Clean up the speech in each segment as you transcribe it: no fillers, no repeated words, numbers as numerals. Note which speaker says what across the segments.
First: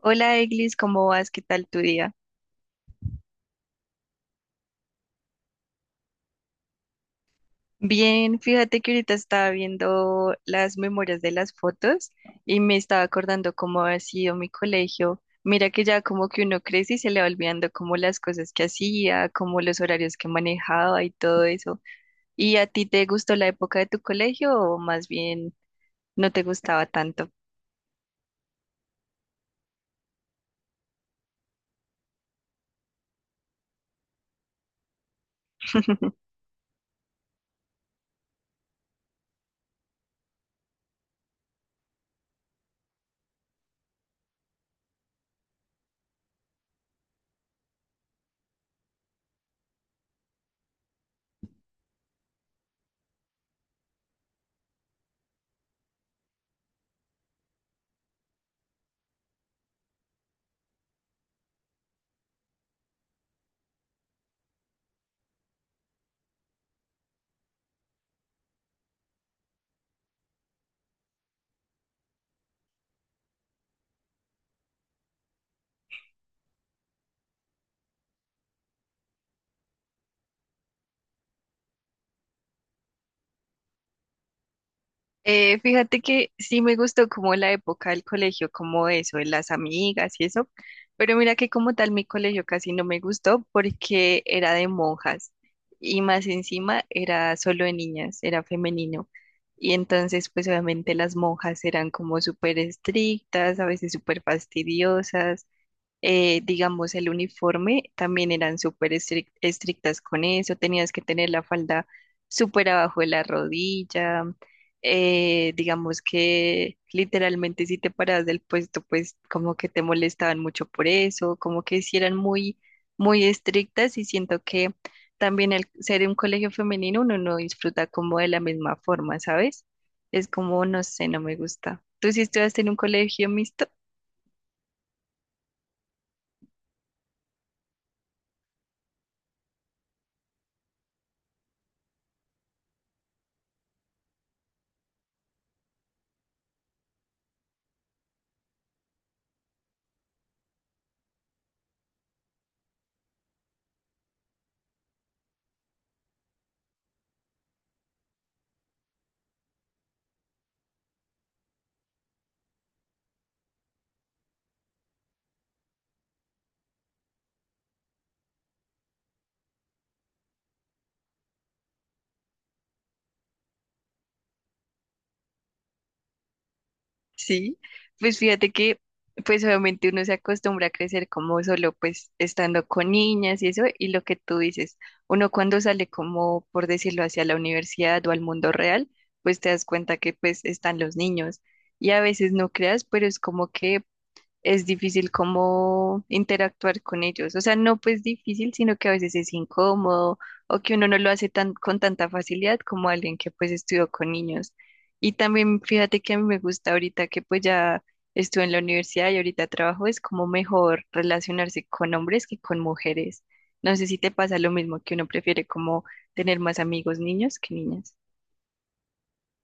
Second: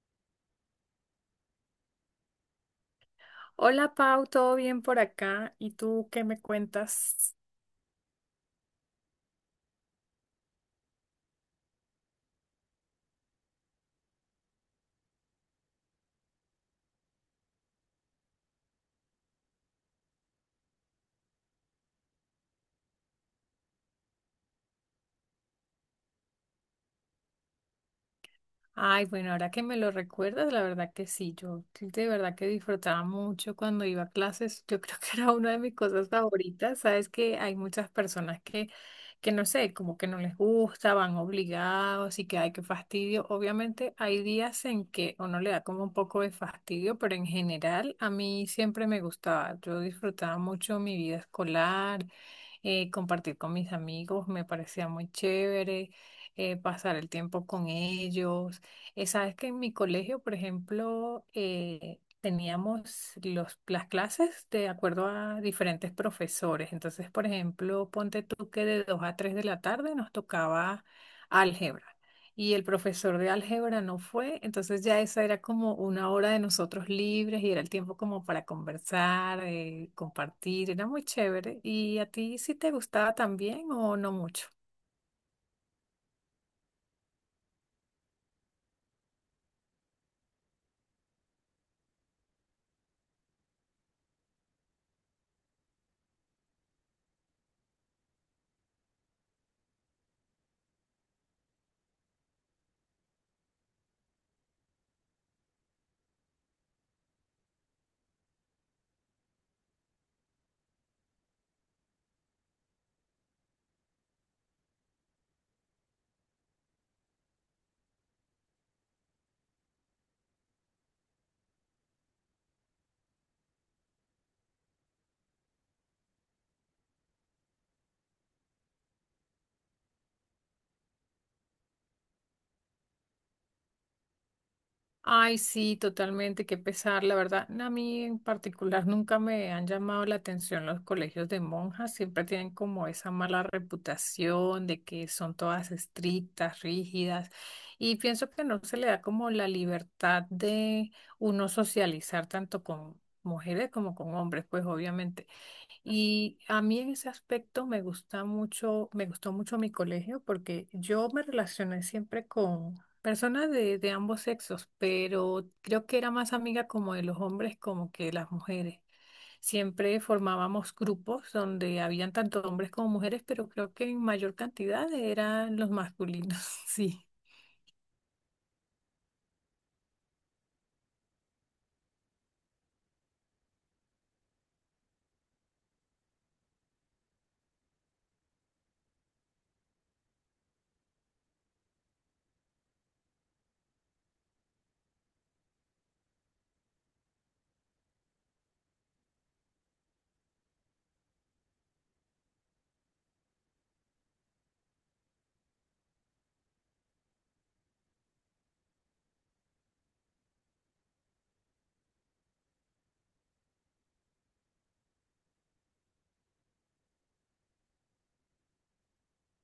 Speaker 1: Hola Eglis, ¿cómo vas? ¿Qué tal tu día?
Speaker 2: Hola Pau, ¿todo bien por acá? ¿Y tú qué me cuentas?
Speaker 1: Bien, fíjate que ahorita estaba viendo las memorias de las fotos y me estaba acordando cómo ha sido mi colegio. Mira que ya como que uno crece y se le va olvidando como las cosas que hacía, como los horarios que manejaba y todo eso. ¿Y a ti te gustó la época de tu colegio o más bien no te gustaba tanto?
Speaker 2: Ay, bueno, ahora que me lo recuerdas, la verdad que sí, yo de verdad que disfrutaba mucho cuando iba a clases. Yo creo que era una de mis cosas favoritas. Sabes que hay muchas personas que no sé, como que no les gusta, van obligados y que hay, que fastidio. Obviamente hay días en que uno le da como un poco de fastidio, pero en general a mí siempre me gustaba. Yo disfrutaba mucho mi vida escolar, compartir con mis amigos, me parecía muy chévere, pasar el tiempo con ellos. Sabes que en mi colegio, por ejemplo, teníamos las clases de acuerdo a diferentes profesores. Entonces, por ejemplo, ponte tú que de 2 a 3 de la tarde nos tocaba álgebra y el profesor de álgebra no fue. Entonces ya esa era como una hora de nosotros libres y era el tiempo como para conversar, compartir. Era muy chévere. ¿Y a ti sí te gustaba también o no mucho?
Speaker 1: Fíjate que sí me gustó como la época del colegio, como eso, de las amigas y eso, pero mira que como tal mi colegio casi no me gustó porque era de monjas y más encima era solo de niñas, era femenino. Y entonces pues obviamente las monjas eran como súper estrictas, a veces súper fastidiosas, digamos, el uniforme, también eran estrictas con eso, tenías que tener la falda súper abajo de la rodilla, digamos que literalmente si te parabas del puesto, pues como que te molestaban mucho por eso, como que sí eran muy estrictas y siento que también al ser un colegio femenino uno no disfruta como de la misma forma, ¿sabes? Es como, no sé, no me gusta. ¿Tú sí estudiaste en un colegio mixto?
Speaker 2: Ay, sí, totalmente, qué pesar, la verdad. No, a mí en particular nunca me han llamado la atención los colegios de monjas, siempre tienen como esa mala reputación de que son todas estrictas, rígidas, y pienso que no se le da como la libertad de uno socializar tanto con mujeres como con hombres, pues obviamente. Y a mí en ese aspecto me gusta mucho, me gustó mucho mi colegio, porque yo me relacioné siempre con personas de ambos sexos, pero creo que era más amiga como de los hombres como que de las mujeres. Siempre formábamos grupos donde habían tanto hombres como mujeres, pero creo que en mayor cantidad eran los masculinos. Sí.
Speaker 1: Sí, pues fíjate que pues obviamente uno se acostumbra a crecer como solo pues estando con niñas y eso, y lo que tú dices, uno cuando sale como por decirlo hacia la universidad o al mundo real, pues te das cuenta que pues están los niños y a veces no creas, pero es como que es difícil como interactuar con ellos. O sea, no pues difícil, sino que a veces es incómodo o que uno no lo hace tan, con tanta facilidad como alguien que pues estudió con niños. Y también fíjate que a mí me gusta ahorita que pues ya estuve en la universidad y ahorita trabajo, es como mejor relacionarse con hombres que con mujeres. No sé si te pasa lo mismo, que uno prefiere como tener más amigos niños que niñas.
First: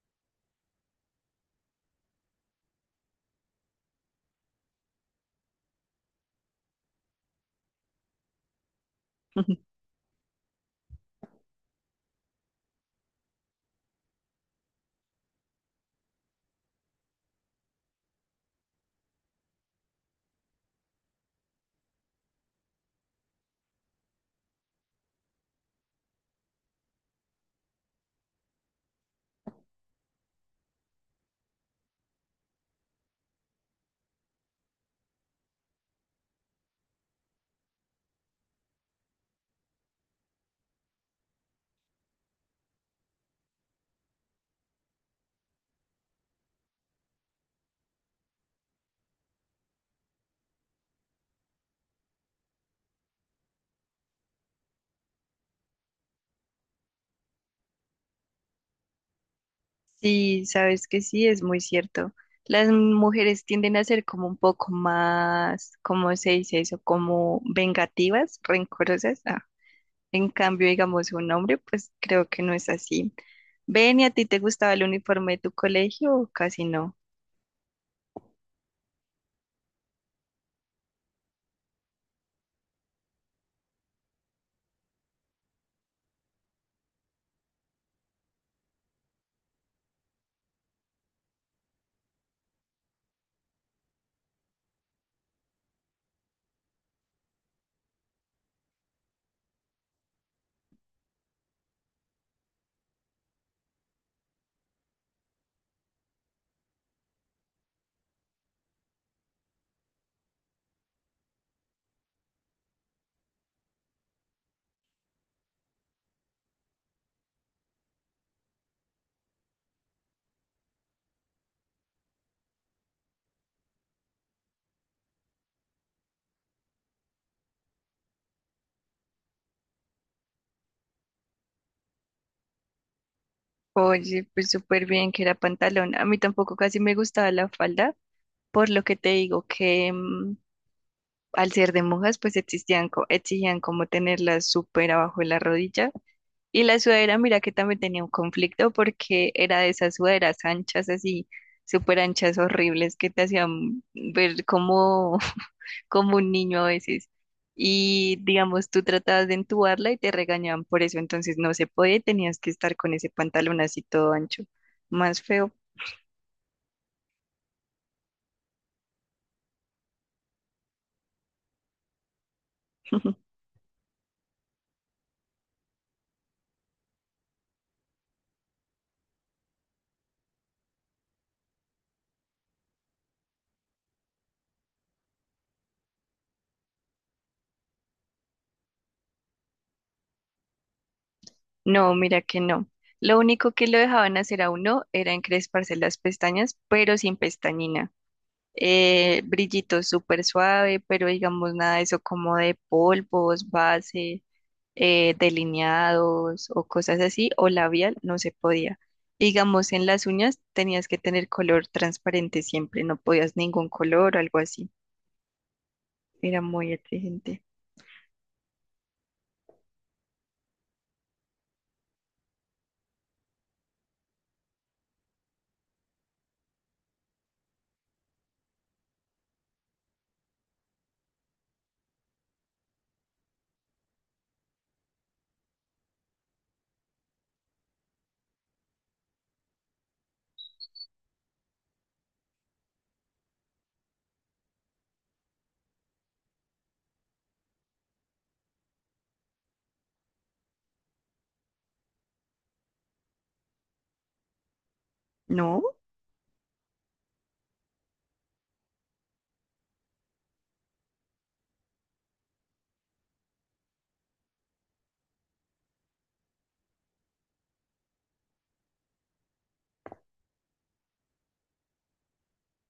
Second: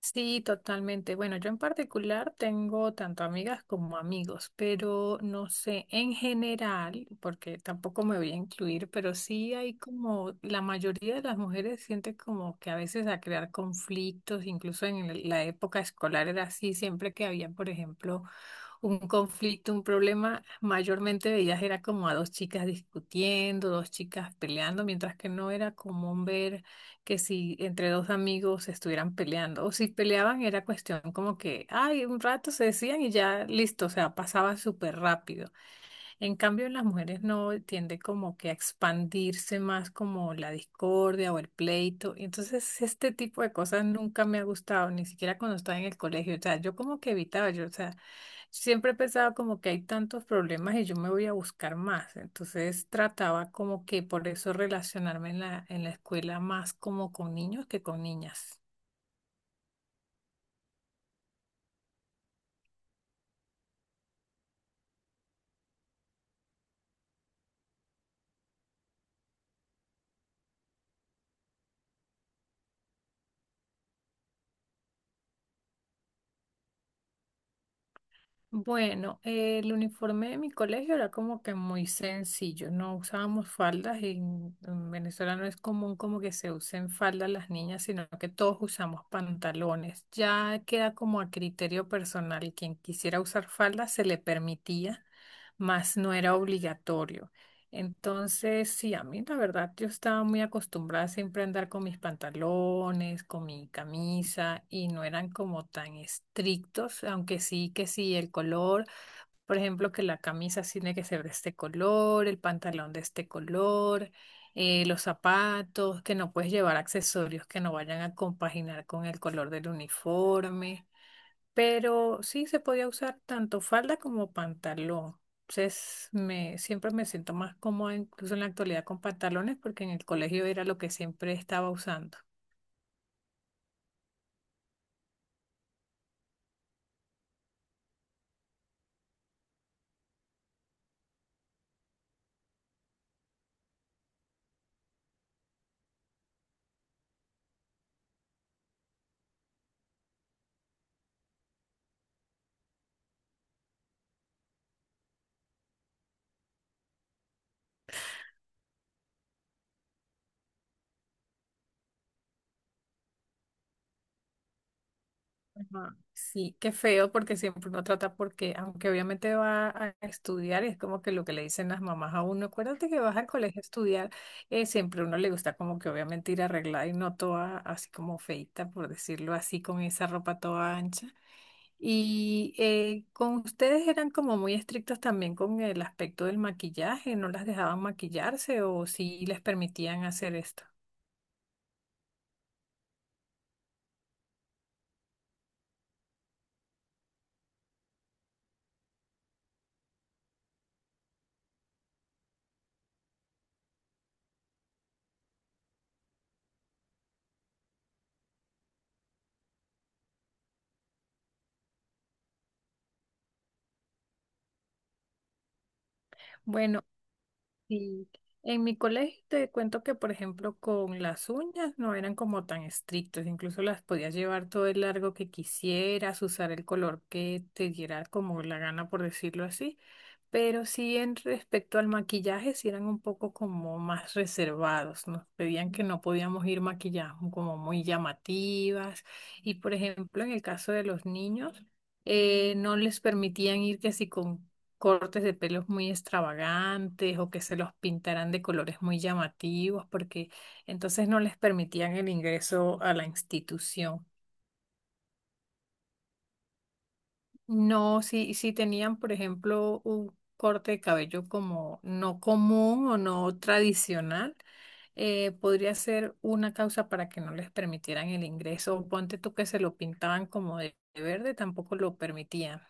Speaker 2: Sí, totalmente. Bueno, yo en particular tengo tanto amigas como amigos, pero no sé, en general, porque tampoco me voy a incluir, pero sí hay como, la mayoría de las mujeres siente como que a veces a crear conflictos, incluso en la época escolar era así. Siempre que había, por ejemplo, un conflicto, un problema, mayormente veías era como a dos chicas discutiendo, dos chicas peleando, mientras que no era común ver que si entre dos amigos estuvieran peleando, o si peleaban era cuestión como que, ay, un rato se decían y ya listo, o sea, pasaba súper rápido. En cambio, en las mujeres no tiende como que a expandirse más como la discordia o el pleito. Y entonces, este tipo de cosas nunca me ha gustado, ni siquiera cuando estaba en el colegio. O sea, yo como que evitaba, yo, o sea, siempre he pensado como que hay tantos problemas y yo me voy a buscar más. Entonces trataba como que por eso relacionarme en la escuela más como con niños que con niñas.
Speaker 1: Sí, sabes que sí, es muy cierto. Las mujeres tienden a ser como un poco más, ¿cómo se dice eso? Como vengativas, rencorosas. Ah, en cambio, digamos, un hombre, pues creo que no es así. Ven, ¿y a ti te gustaba el uniforme de tu colegio o casi no?
Speaker 2: Bueno, el uniforme de mi colegio era como que muy sencillo. No usábamos faldas y en Venezuela no es común como que se usen faldas las niñas, sino que todos usamos pantalones. Ya queda como a criterio personal. Quien quisiera usar faldas se le permitía, mas no era obligatorio. Entonces, sí, a mí la verdad, yo estaba muy acostumbrada siempre a andar con mis pantalones, con mi camisa, y no eran como tan estrictos, aunque sí que sí, el color, por ejemplo, que la camisa sí tiene que ser de este color, el pantalón de este color, los zapatos, que no puedes llevar accesorios que no vayan a compaginar con el color del uniforme. Pero sí se podía usar tanto falda como pantalón. Entonces, me, siempre me siento más cómoda, incluso en la actualidad, con pantalones, porque en el colegio era lo que siempre estaba usando.
Speaker 1: Oye, pues súper bien que era pantalón. A mí tampoco casi me gustaba la falda, por lo que te digo que al ser de monjas, pues existían, exigían como tenerla súper abajo de la rodilla. Y la sudadera, mira que también tenía un conflicto porque era de esas sudaderas anchas, así, súper anchas, horribles, que te hacían ver como, como un niño a veces. Y digamos, tú tratabas de entubarla y te regañaban por eso, entonces no se podía y tenías que estar con ese pantalón así todo ancho, más feo.
Speaker 2: Ajá. Sí, qué feo, porque siempre uno trata, porque aunque obviamente va a estudiar, es como que lo que le dicen las mamás a uno, acuérdate que vas al colegio a estudiar, siempre a uno le gusta como que obviamente ir arreglada y no toda así como feita, por decirlo así, con esa ropa toda ancha. Y con ustedes eran como muy estrictos también con el aspecto del maquillaje, no las dejaban maquillarse o si les permitían hacer esto.
Speaker 1: No, mira que no. Lo único que lo dejaban hacer a uno era encresparse las pestañas, pero sin pestañina. Brillito súper suave, pero digamos nada de eso como de polvos, base, delineados o cosas así, o labial, no se podía. Digamos, en las uñas tenías que tener color transparente siempre, no podías ningún color o algo así. Era muy
Speaker 2: Bueno.
Speaker 1: exigente.
Speaker 2: Sí, en mi colegio te cuento que, por ejemplo, con las uñas no eran como tan estrictos, incluso las podías llevar todo el largo que quisieras, usar el color que te diera como la gana, por decirlo así, pero sí en respecto al maquillaje, sí eran un poco como más reservados, nos pedían que no podíamos ir maquilladas como muy llamativas y, por ejemplo, en el caso de los niños, no les permitían ir que si con cortes de pelos muy extravagantes o que se los pintaran de colores muy llamativos, porque entonces no les permitían el ingreso a la institución.
Speaker 1: No,
Speaker 2: No, si, si tenían, por ejemplo, un corte de cabello como no común o no tradicional, podría ser una causa para que no les permitieran el ingreso. O ponte tú que se lo pintaban como de verde, tampoco lo permitían.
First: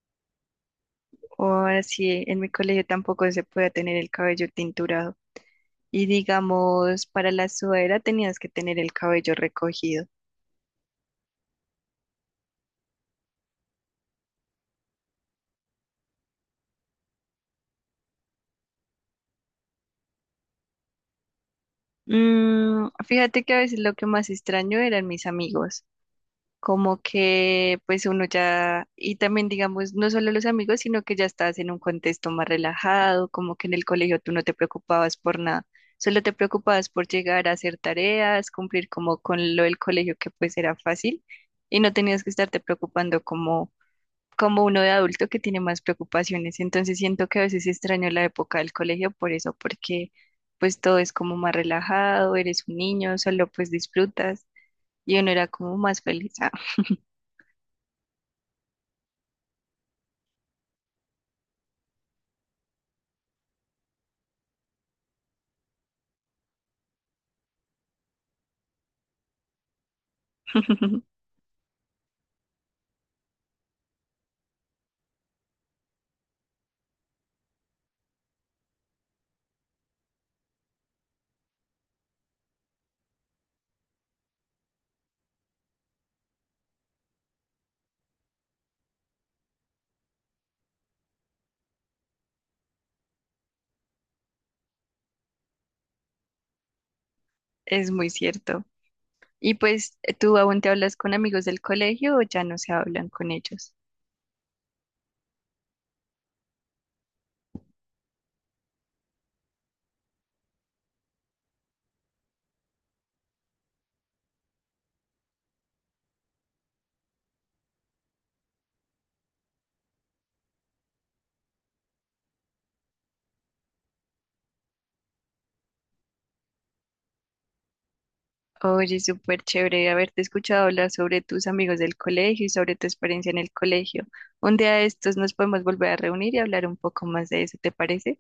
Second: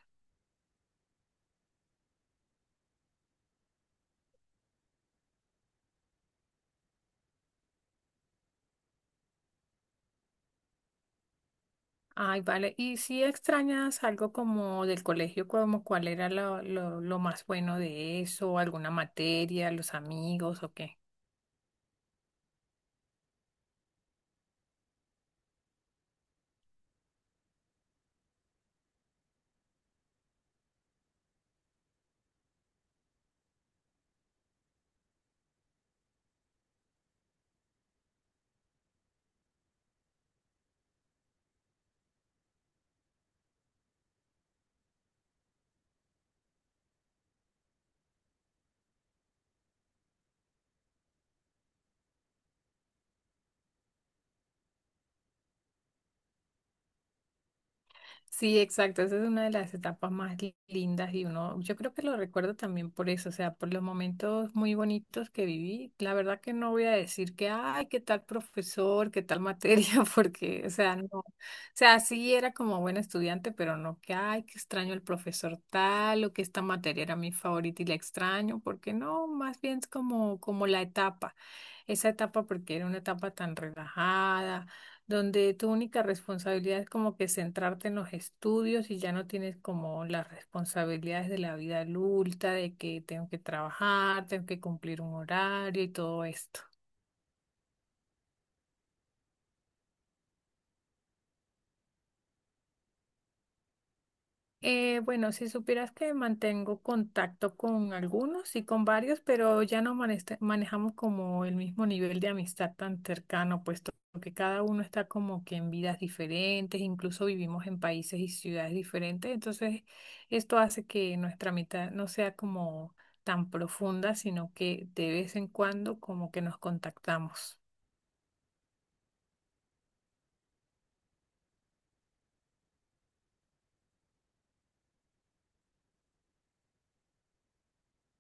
Speaker 1: o así en mi colegio tampoco se podía tener el cabello tinturado. Y digamos, para la sudadera tenías que tener el cabello recogido.
Speaker 2: Ay, vale. ¿Y si extrañas algo como del colegio, como cuál era lo más bueno de eso, alguna materia, los amigos o qué?
Speaker 1: Mm, fíjate que a veces lo que más extraño eran mis amigos, como que pues uno ya, y también digamos, no solo los amigos, sino que ya estás en un contexto más relajado, como que en el colegio tú no te preocupabas por nada, solo te preocupabas por llegar a hacer tareas, cumplir como con lo del colegio que pues era fácil y no tenías que estarte preocupando como como uno de adulto que tiene más preocupaciones. Entonces siento que a veces extraño la época del colegio por eso, porque pues todo es como más relajado, eres un niño, solo pues disfrutas y uno era como más feliz. Ah,
Speaker 2: Sí, exacto. Esa es una de las etapas más lindas y uno, yo creo que lo recuerdo también por eso, o sea, por los momentos muy bonitos que viví. La verdad que no voy a decir que, ay, qué tal profesor, qué tal materia, porque, o sea, no. O sea, sí era como buena estudiante, pero no que, ay, que extraño el profesor tal o que esta materia era mi favorita y la extraño, porque no, más bien es como, como la etapa, esa etapa porque era una etapa tan relajada donde tu única responsabilidad es como que centrarte en los estudios y ya no tienes como las responsabilidades de la vida adulta, de que tengo que trabajar, tengo que cumplir un horario y todo esto.
Speaker 1: es muy cierto. Y pues, ¿tú aún te hablas con amigos del colegio o ya no se hablan con ellos?
Speaker 2: Bueno, si supieras que mantengo contacto con algunos y con varios, pero ya no manejamos como el mismo nivel de amistad tan cercano, puesto que cada uno está como que en vidas diferentes, incluso vivimos en países y ciudades diferentes, entonces esto hace que nuestra amistad no sea como tan profunda, sino que de vez en cuando como que nos contactamos.
Speaker 1: Oye, súper chévere haberte escuchado hablar sobre tus amigos del colegio y sobre tu experiencia en el colegio. Un día de estos nos podemos volver a reunir y hablar un poco más de eso, ¿te parece?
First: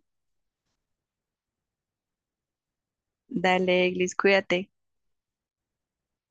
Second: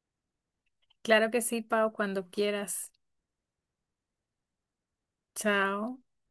Speaker 2: Claro que sí, Pau, cuando quieras.
Speaker 1: Dale, Eglis, cuídate.
Speaker 2: Chao.